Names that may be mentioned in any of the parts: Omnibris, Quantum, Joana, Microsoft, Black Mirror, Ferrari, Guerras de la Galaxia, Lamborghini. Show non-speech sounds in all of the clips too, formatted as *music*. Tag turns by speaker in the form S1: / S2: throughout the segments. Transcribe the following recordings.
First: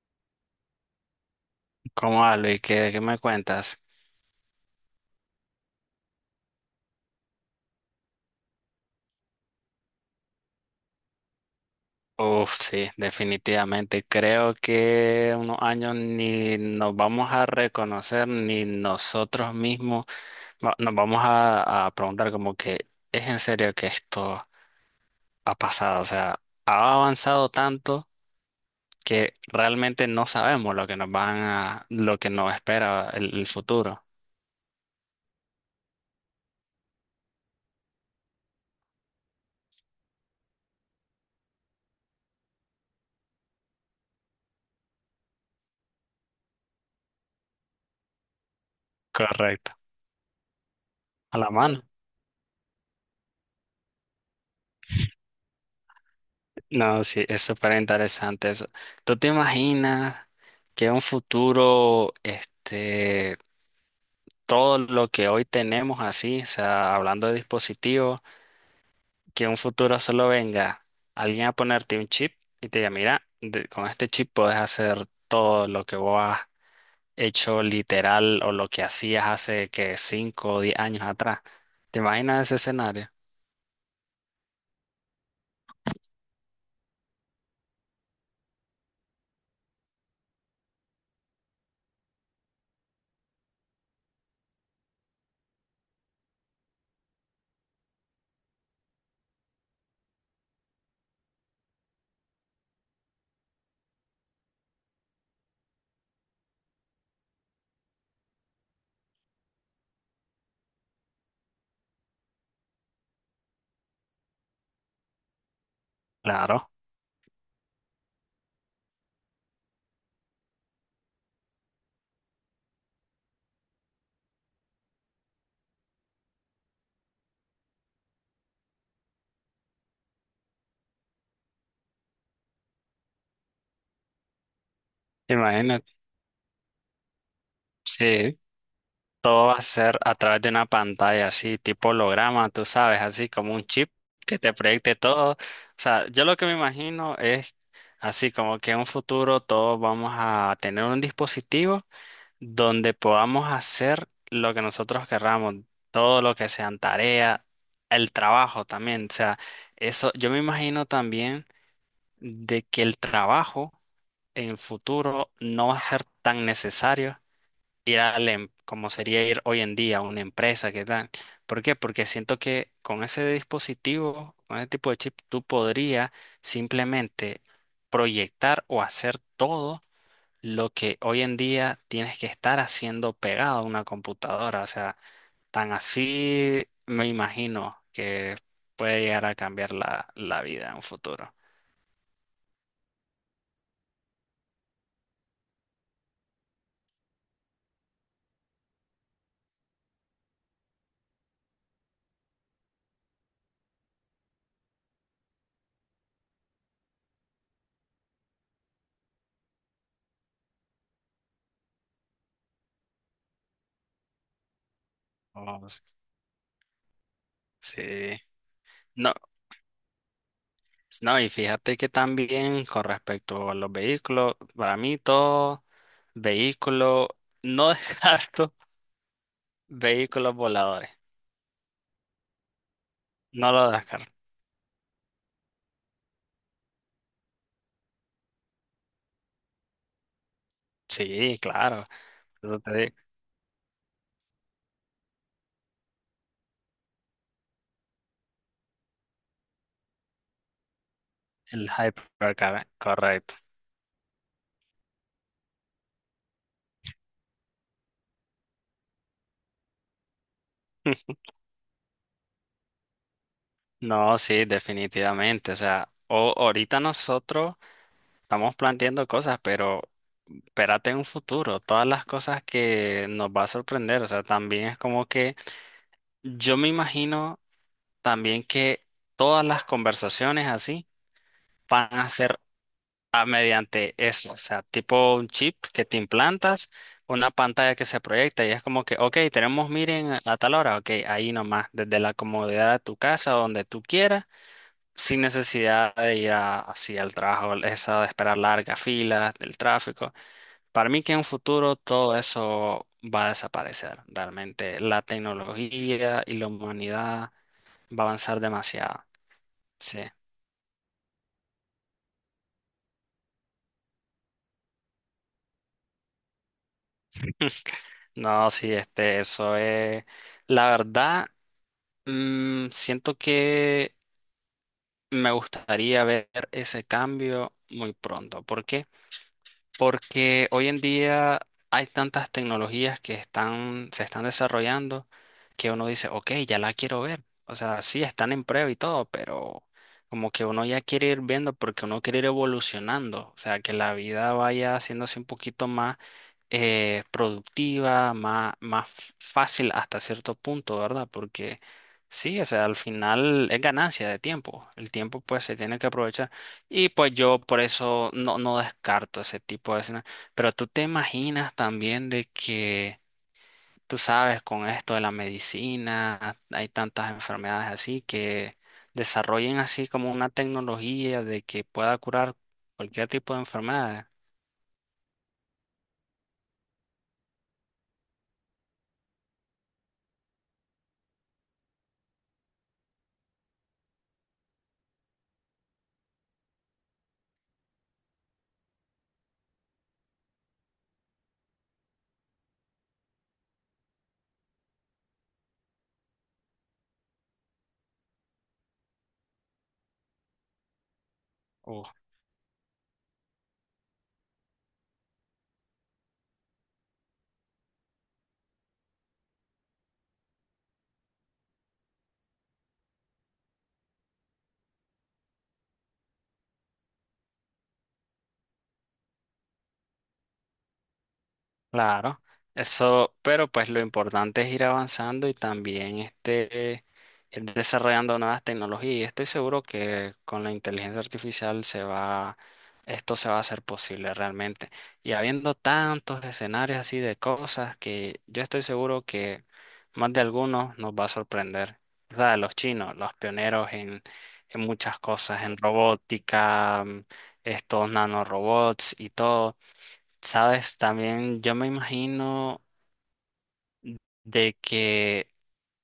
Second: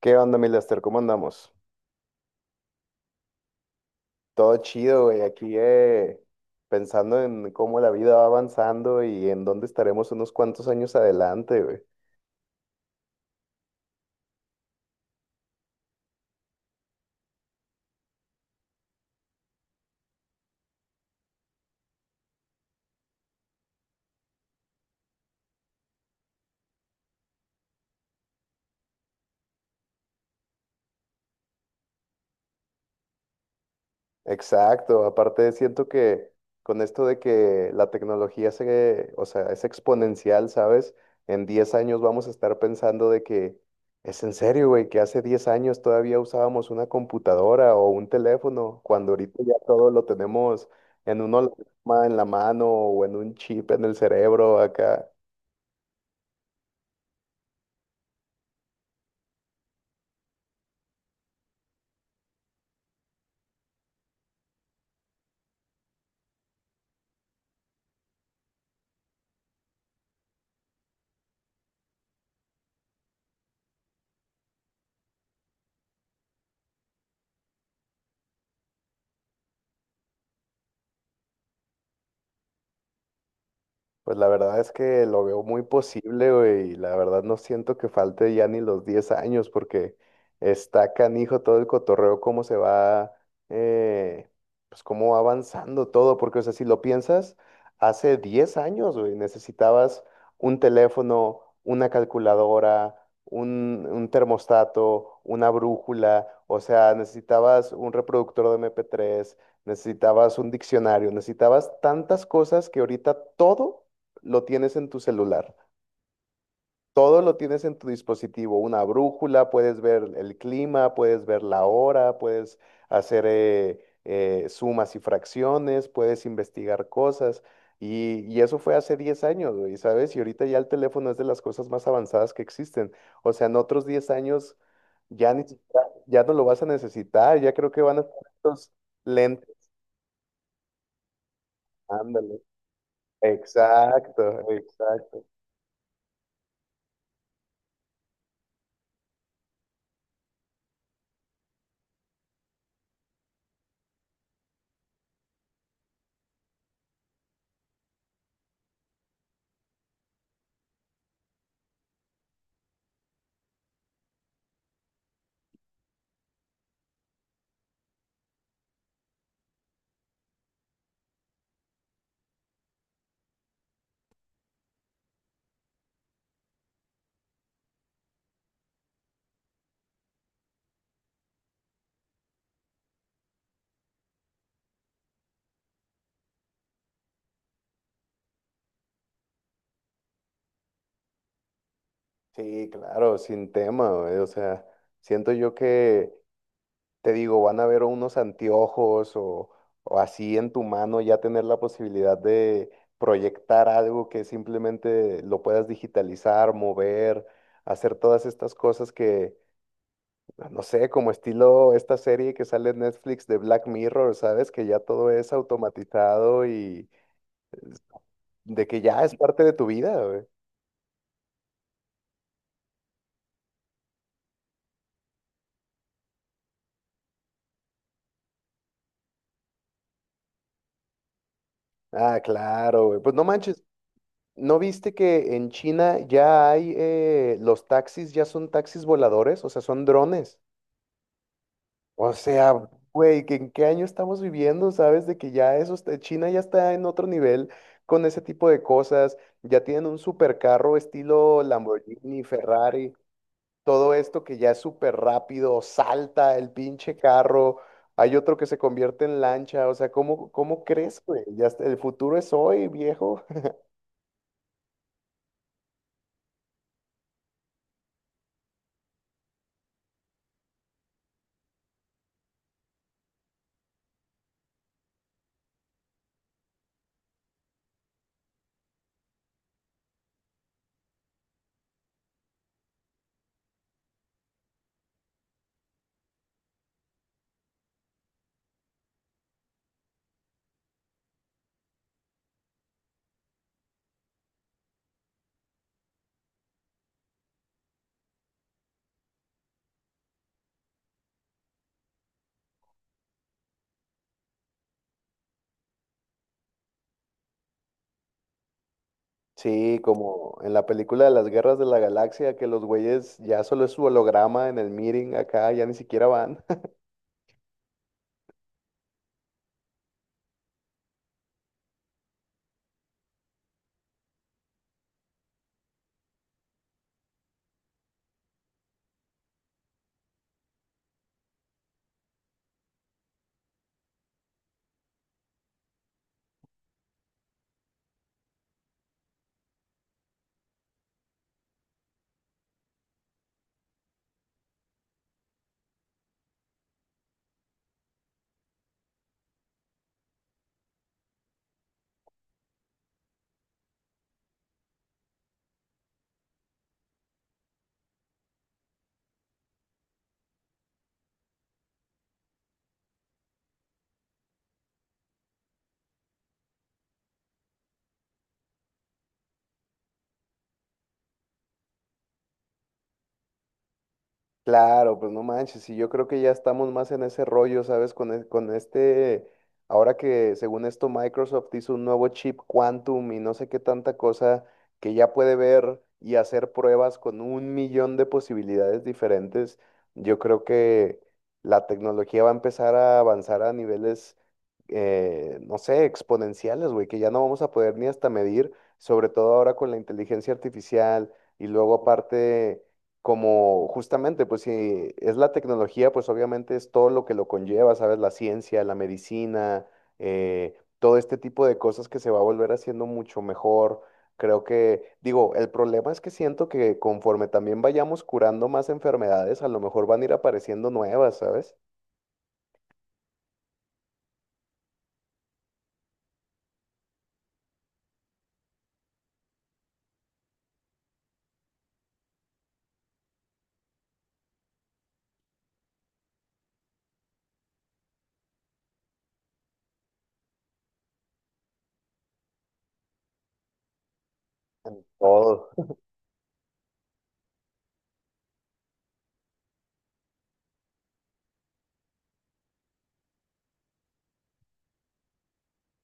S1: ¿Qué onda, mi Lester? ¿Cómo andamos?
S2: ¿Cómo va, Luis? ¿¿Qué me cuentas?
S1: Todo chido, güey. Aquí pensando en cómo la vida va avanzando y en dónde estaremos unos cuantos años adelante, güey.
S2: Uf, sí, definitivamente. Creo que unos años ni nos vamos a reconocer, ni nosotros mismos nos vamos a preguntar como que es en serio que esto ha pasado. O sea, ha avanzado tanto que realmente no sabemos lo que nos van a, lo que nos espera el futuro.
S1: Exacto, aparte siento que con esto de que la tecnología o sea, es exponencial, ¿sabes? En 10 años vamos a estar pensando de que es en serio, güey, que hace 10 años todavía usábamos una computadora o un teléfono, cuando ahorita ya
S2: Correcto.
S1: todo lo tenemos en un
S2: A la mano.
S1: holograma en la mano o en un chip en el cerebro acá.
S2: No, sí, es súper interesante eso. ¿Tú te imaginas que en un futuro, todo lo que hoy tenemos así, o sea, hablando de dispositivos, que en un futuro solo venga alguien a ponerte un chip y te diga, mira, con este chip puedes hacer todo lo que vos has hecho literal o lo que hacías hace que 5 o 10 años atrás? ¿Te imaginas ese escenario?
S1: Pues la verdad es que lo veo muy posible, güey, y la verdad no siento que falte ya ni los 10 años porque está canijo todo el cotorreo, cómo se va, eh, pues cómo va avanzando todo, porque o sea, si lo piensas, hace 10 años, güey, necesitabas un teléfono, una calculadora, un termostato, una brújula, o sea, necesitabas un reproductor de MP3, necesitabas un diccionario, necesitabas tantas cosas que ahorita todo lo tienes en tu celular.
S2: Claro,
S1: Todo lo tienes en tu dispositivo, una brújula, puedes ver el clima, puedes ver la hora, puedes hacer sumas y fracciones, puedes investigar cosas. Y eso fue hace 10 años, güey, ¿sabes? Y ahorita ya el teléfono es de las cosas más avanzadas que existen. O sea, en otros 10 años ya ni siquiera-
S2: imagínate.
S1: ya no lo vas a necesitar, ya creo que van a estar
S2: Sí.
S1: estos
S2: Todo va a
S1: lentes.
S2: ser a través de una pantalla así, tipo
S1: Ándale.
S2: holograma, tú sabes, así como un chip que
S1: Exacto,
S2: te proyecte
S1: exacto.
S2: todo. O sea, yo lo que me imagino es así como que en un futuro todos vamos a tener un dispositivo donde podamos hacer lo que nosotros querramos, todo lo que sean tareas, el trabajo también. O sea, eso yo me imagino también de que el trabajo en el futuro no va a ser tan necesario ir a como sería ir hoy en día a una empresa, ¿qué tal? ¿Por qué? Porque siento que con ese dispositivo, con ese tipo de chip, tú podrías simplemente proyectar o hacer todo lo que hoy en día tienes que estar haciendo pegado a una computadora. O sea, tan así me imagino que puede llegar a cambiar la vida en un futuro.
S1: Sí, claro, sin tema, güey. O sea, siento yo que, te digo, van a ver unos anteojos o así en tu mano ya tener la posibilidad de proyectar algo que simplemente lo puedas digitalizar, mover, hacer todas estas cosas que, ah, no sé, como estilo esta serie que sale en Netflix de Black Mirror, ¿sabes? Que ya todo es
S2: Oh, sí.
S1: automatizado y
S2: Sí.
S1: de que ya
S2: No,
S1: es parte de tu vida, güey.
S2: no, y fíjate que también con respecto a los vehículos, para mí todo vehículo, no *laughs* descarto vehículos voladores,
S1: Ah, claro, güey. Pues no
S2: no
S1: manches,
S2: lo descarto.
S1: ¿no viste que en China ya hay, los taxis ya son taxis voladores? O sea, son drones.
S2: Sí, claro,
S1: O sea,
S2: eso te digo,
S1: güey, ¿que ¿en qué año estamos viviendo? ¿Sabes? De que ya eso está- China ya está en otro nivel con ese tipo de cosas. Ya tienen un supercarro estilo
S2: el
S1: Lamborghini,
S2: hypercar,
S1: Ferrari,
S2: correcto.
S1: todo esto que ya es súper rápido, salta el pinche carro. Hay otro que se convierte en lancha. O sea, ¿cómo, cómo crees,
S2: *laughs*
S1: güey? Ya está- el futuro es hoy, viejo.
S2: No, sí, definitivamente, o sea, ahorita nosotros estamos planteando cosas, pero espérate en un futuro, todas las cosas que nos va a sorprender, o sea, también es como que yo me imagino también que todas las conversaciones así van a ser mediante eso, o sea, tipo un chip que te implantas, una pantalla que se proyecta y es como que, ok, tenemos miren a tal hora, ok, ahí nomás, desde la comodidad de tu casa, donde tú quieras, sin necesidad de así al trabajo, esa de esperar largas filas, del tráfico. Para mí que en un futuro todo eso va a desaparecer, realmente la tecnología y la humanidad va a avanzar demasiado.
S1: Sí,
S2: Sí.
S1: como en la película de las Guerras de la Galaxia, que los güeyes ya solo es su holograma en el meeting acá, ya ni siquiera van.
S2: No, sí, eso es. La verdad, siento que me gustaría ver ese cambio muy pronto. ¿Por qué? Porque hoy en día hay tantas tecnologías que están, se están desarrollando que uno dice, ok, ya la quiero ver. O sea, sí, están en prueba y todo, pero como que uno ya quiere ir viendo porque uno quiere ir evolucionando. O sea, que la vida vaya haciéndose un poquito más productiva, más, fácil hasta cierto punto, ¿verdad? Porque sí, o sea, al final es ganancia de tiempo. El tiempo pues se tiene que aprovechar. Y pues yo por eso no descarto ese tipo de escenas. Pero tú te imaginas también de que, tú sabes, con esto de la medicina, hay tantas enfermedades así que desarrollen así como una tecnología de que pueda curar cualquier tipo de enfermedad.
S1: Claro, pues no manches, y yo creo que ya estamos más en ese rollo, ¿sabes? Con este, ahora que según esto Microsoft hizo un nuevo chip Quantum y no sé qué tanta cosa que ya puede ver y hacer pruebas con 1 millón de posibilidades diferentes, yo creo que la tecnología va a empezar a avanzar a niveles, no sé, exponenciales, güey, que ya no vamos a poder ni hasta medir, sobre todo ahora con la inteligencia artificial y luego aparte como justamente, pues si es la tecnología, pues obviamente es todo lo que lo conlleva, ¿sabes? La ciencia, la medicina, todo este tipo de cosas que se va a volver haciendo mucho mejor. Creo que, digo, el problema es que siento que conforme también vayamos curando más enfermedades, a lo mejor van a ir apareciendo nuevas, ¿sabes?
S2: Claro, eso, pero pues lo importante es ir avanzando y también ir desarrollando nuevas tecnologías. Y estoy seguro que con la inteligencia artificial esto se va a hacer posible realmente. Y habiendo tantos escenarios así de cosas que yo estoy seguro que más de algunos nos va a sorprender. O sea, los chinos, los pioneros en muchas cosas,
S1: Todo.
S2: en robótica, estos nanorobots y todo. Sabes, también yo me imagino de que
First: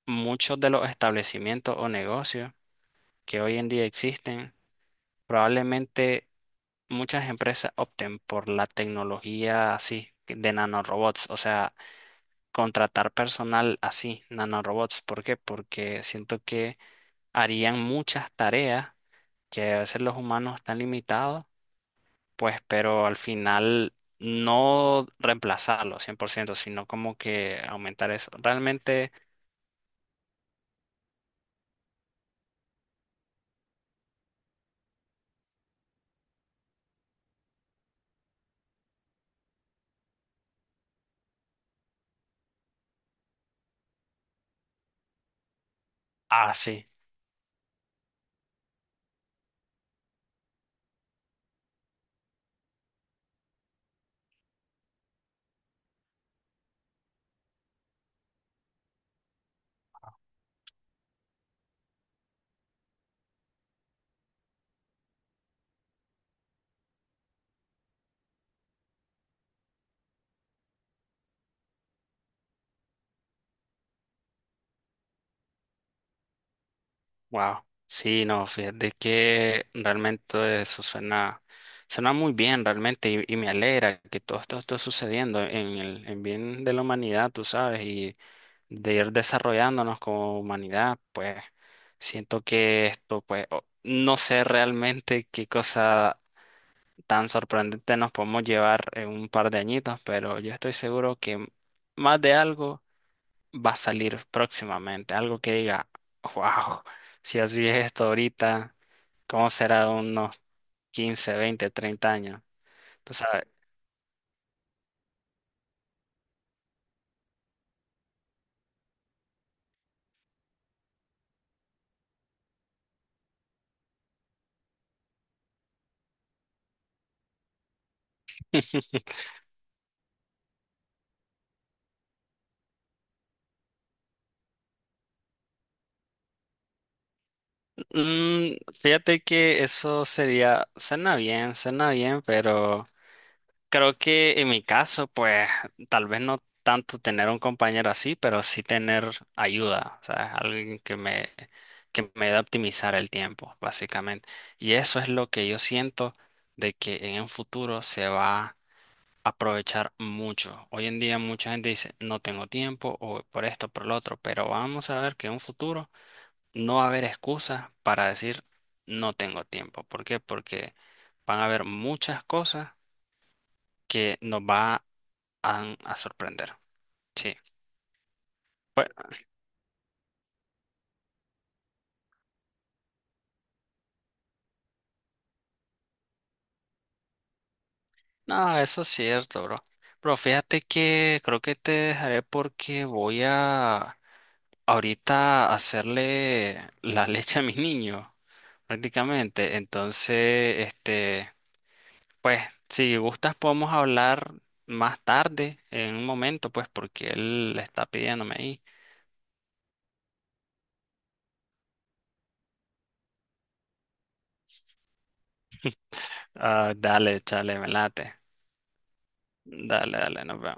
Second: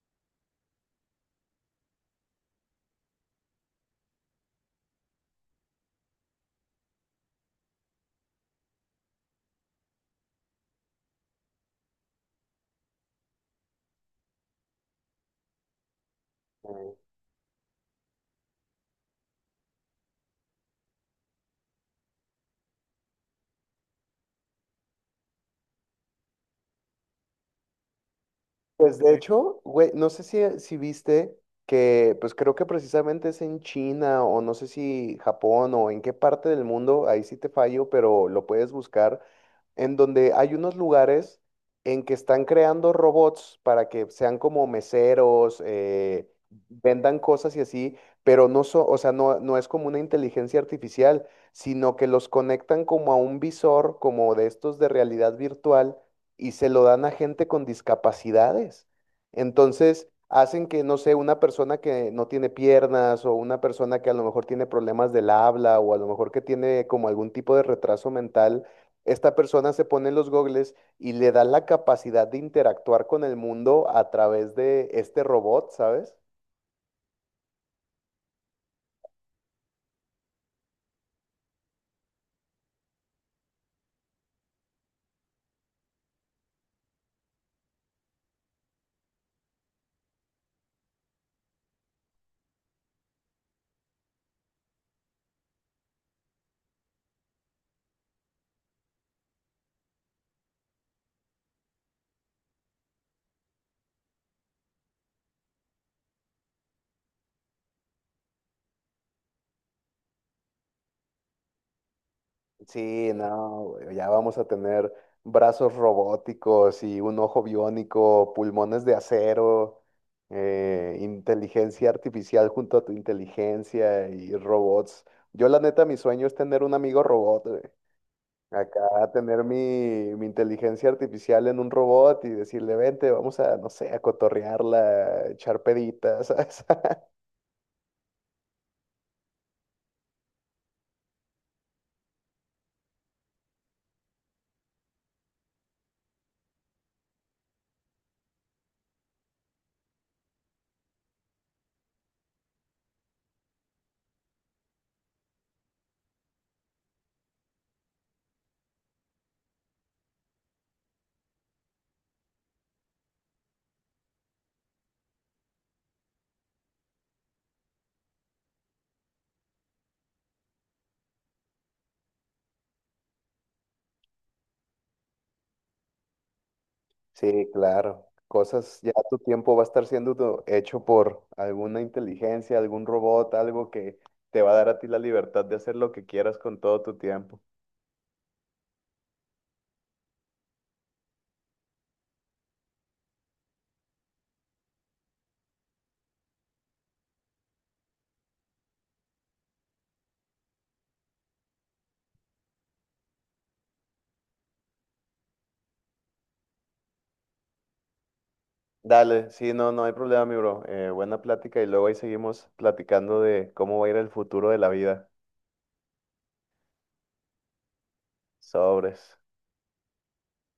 S2: muchos de los establecimientos o negocios que hoy en día existen, probablemente muchas empresas opten por la tecnología así de nanorobots, o sea, contratar personal así, nanorobots. ¿Por qué? Porque siento que harían muchas tareas que a veces los humanos están limitados pues, pero al final no reemplazarlo 100% sino como que aumentar eso.
S1: Pues
S2: Realmente,
S1: de hecho, güey, no sé si, si viste que, pues creo que precisamente es en China o no sé si Japón o en qué parte del mundo, ahí sí te fallo, pero lo puedes buscar en donde hay unos lugares en que están creando robots para que sean como meseros,
S2: ah, sí,
S1: vendan cosas y así, pero o sea, no, no es como una inteligencia artificial, sino que los conectan como a un visor, como de estos de realidad virtual, y se lo dan a gente con discapacidades. Entonces, hacen que, no sé, una persona que no tiene piernas o una persona que a lo mejor tiene problemas del habla o a lo mejor que tiene como algún tipo de retraso mental, esta persona se pone los gogles y le da la capacidad de interactuar con el mundo a través de este robot, ¿sabes?
S2: wow. Sí, no, fíjate que realmente eso suena, suena muy bien, realmente, y me alegra que todo esto esté sucediendo en el en bien de la humanidad, tú sabes, y de ir desarrollándonos como humanidad, pues siento que esto, pues, no sé realmente qué cosa tan sorprendente nos podemos llevar en un par de añitos, pero yo estoy seguro que más de algo va a salir próximamente, algo que diga, wow, si así es esto ahorita, ¿cómo será de unos 15, 20, 30 años?
S1: Sí,
S2: Tú sabes.
S1: no, güey, ya vamos a tener brazos robóticos y un ojo biónico, pulmones de acero, inteligencia artificial junto a tu inteligencia y robots. Yo la neta, mi sueño es tener un amigo robot, acá
S2: *laughs*
S1: tener mi, mi inteligencia artificial en un robot y decirle, vente, vamos a, no sé, a cotorrearla, a echar peditas, *laughs* ¿sabes?
S2: Mm, fíjate que eso sería, suena bien, pero creo que en mi caso, pues tal vez no tanto tener un compañero así, pero sí tener ayuda, sea, alguien que me ayude a optimizar el tiempo, básicamente. Y eso es lo que yo siento de que en un futuro se va a aprovechar mucho. Hoy en día mucha gente dice, no tengo tiempo o por esto, por lo otro, pero vamos a ver que en un futuro no va a haber excusas para decir, no tengo tiempo. ¿Por qué? Porque van a haber muchas cosas que nos va van a sorprender. Sí.
S1: Sí, claro. Cosas, ya
S2: Bueno,
S1: tu tiempo va a estar siendo hecho por alguna inteligencia, algún robot, algo que te va a dar a ti la libertad de hacer lo que quieras con todo tu tiempo.
S2: no, eso es cierto, bro. Pero fíjate que creo que te dejaré porque voy a ahorita hacerle la leche a mi niño, prácticamente. Entonces, pues, si gustas podemos hablar más tarde, en un momento, pues, porque él está pidiéndome ahí.
S1: Dale, sí, no, no hay problema, mi bro. Buena plática y luego ahí seguimos platicando de cómo va a ir el futuro de la vida.
S2: Ah, dale, chale, me late.
S1: Sobres.
S2: Dale, dale, nos vemos.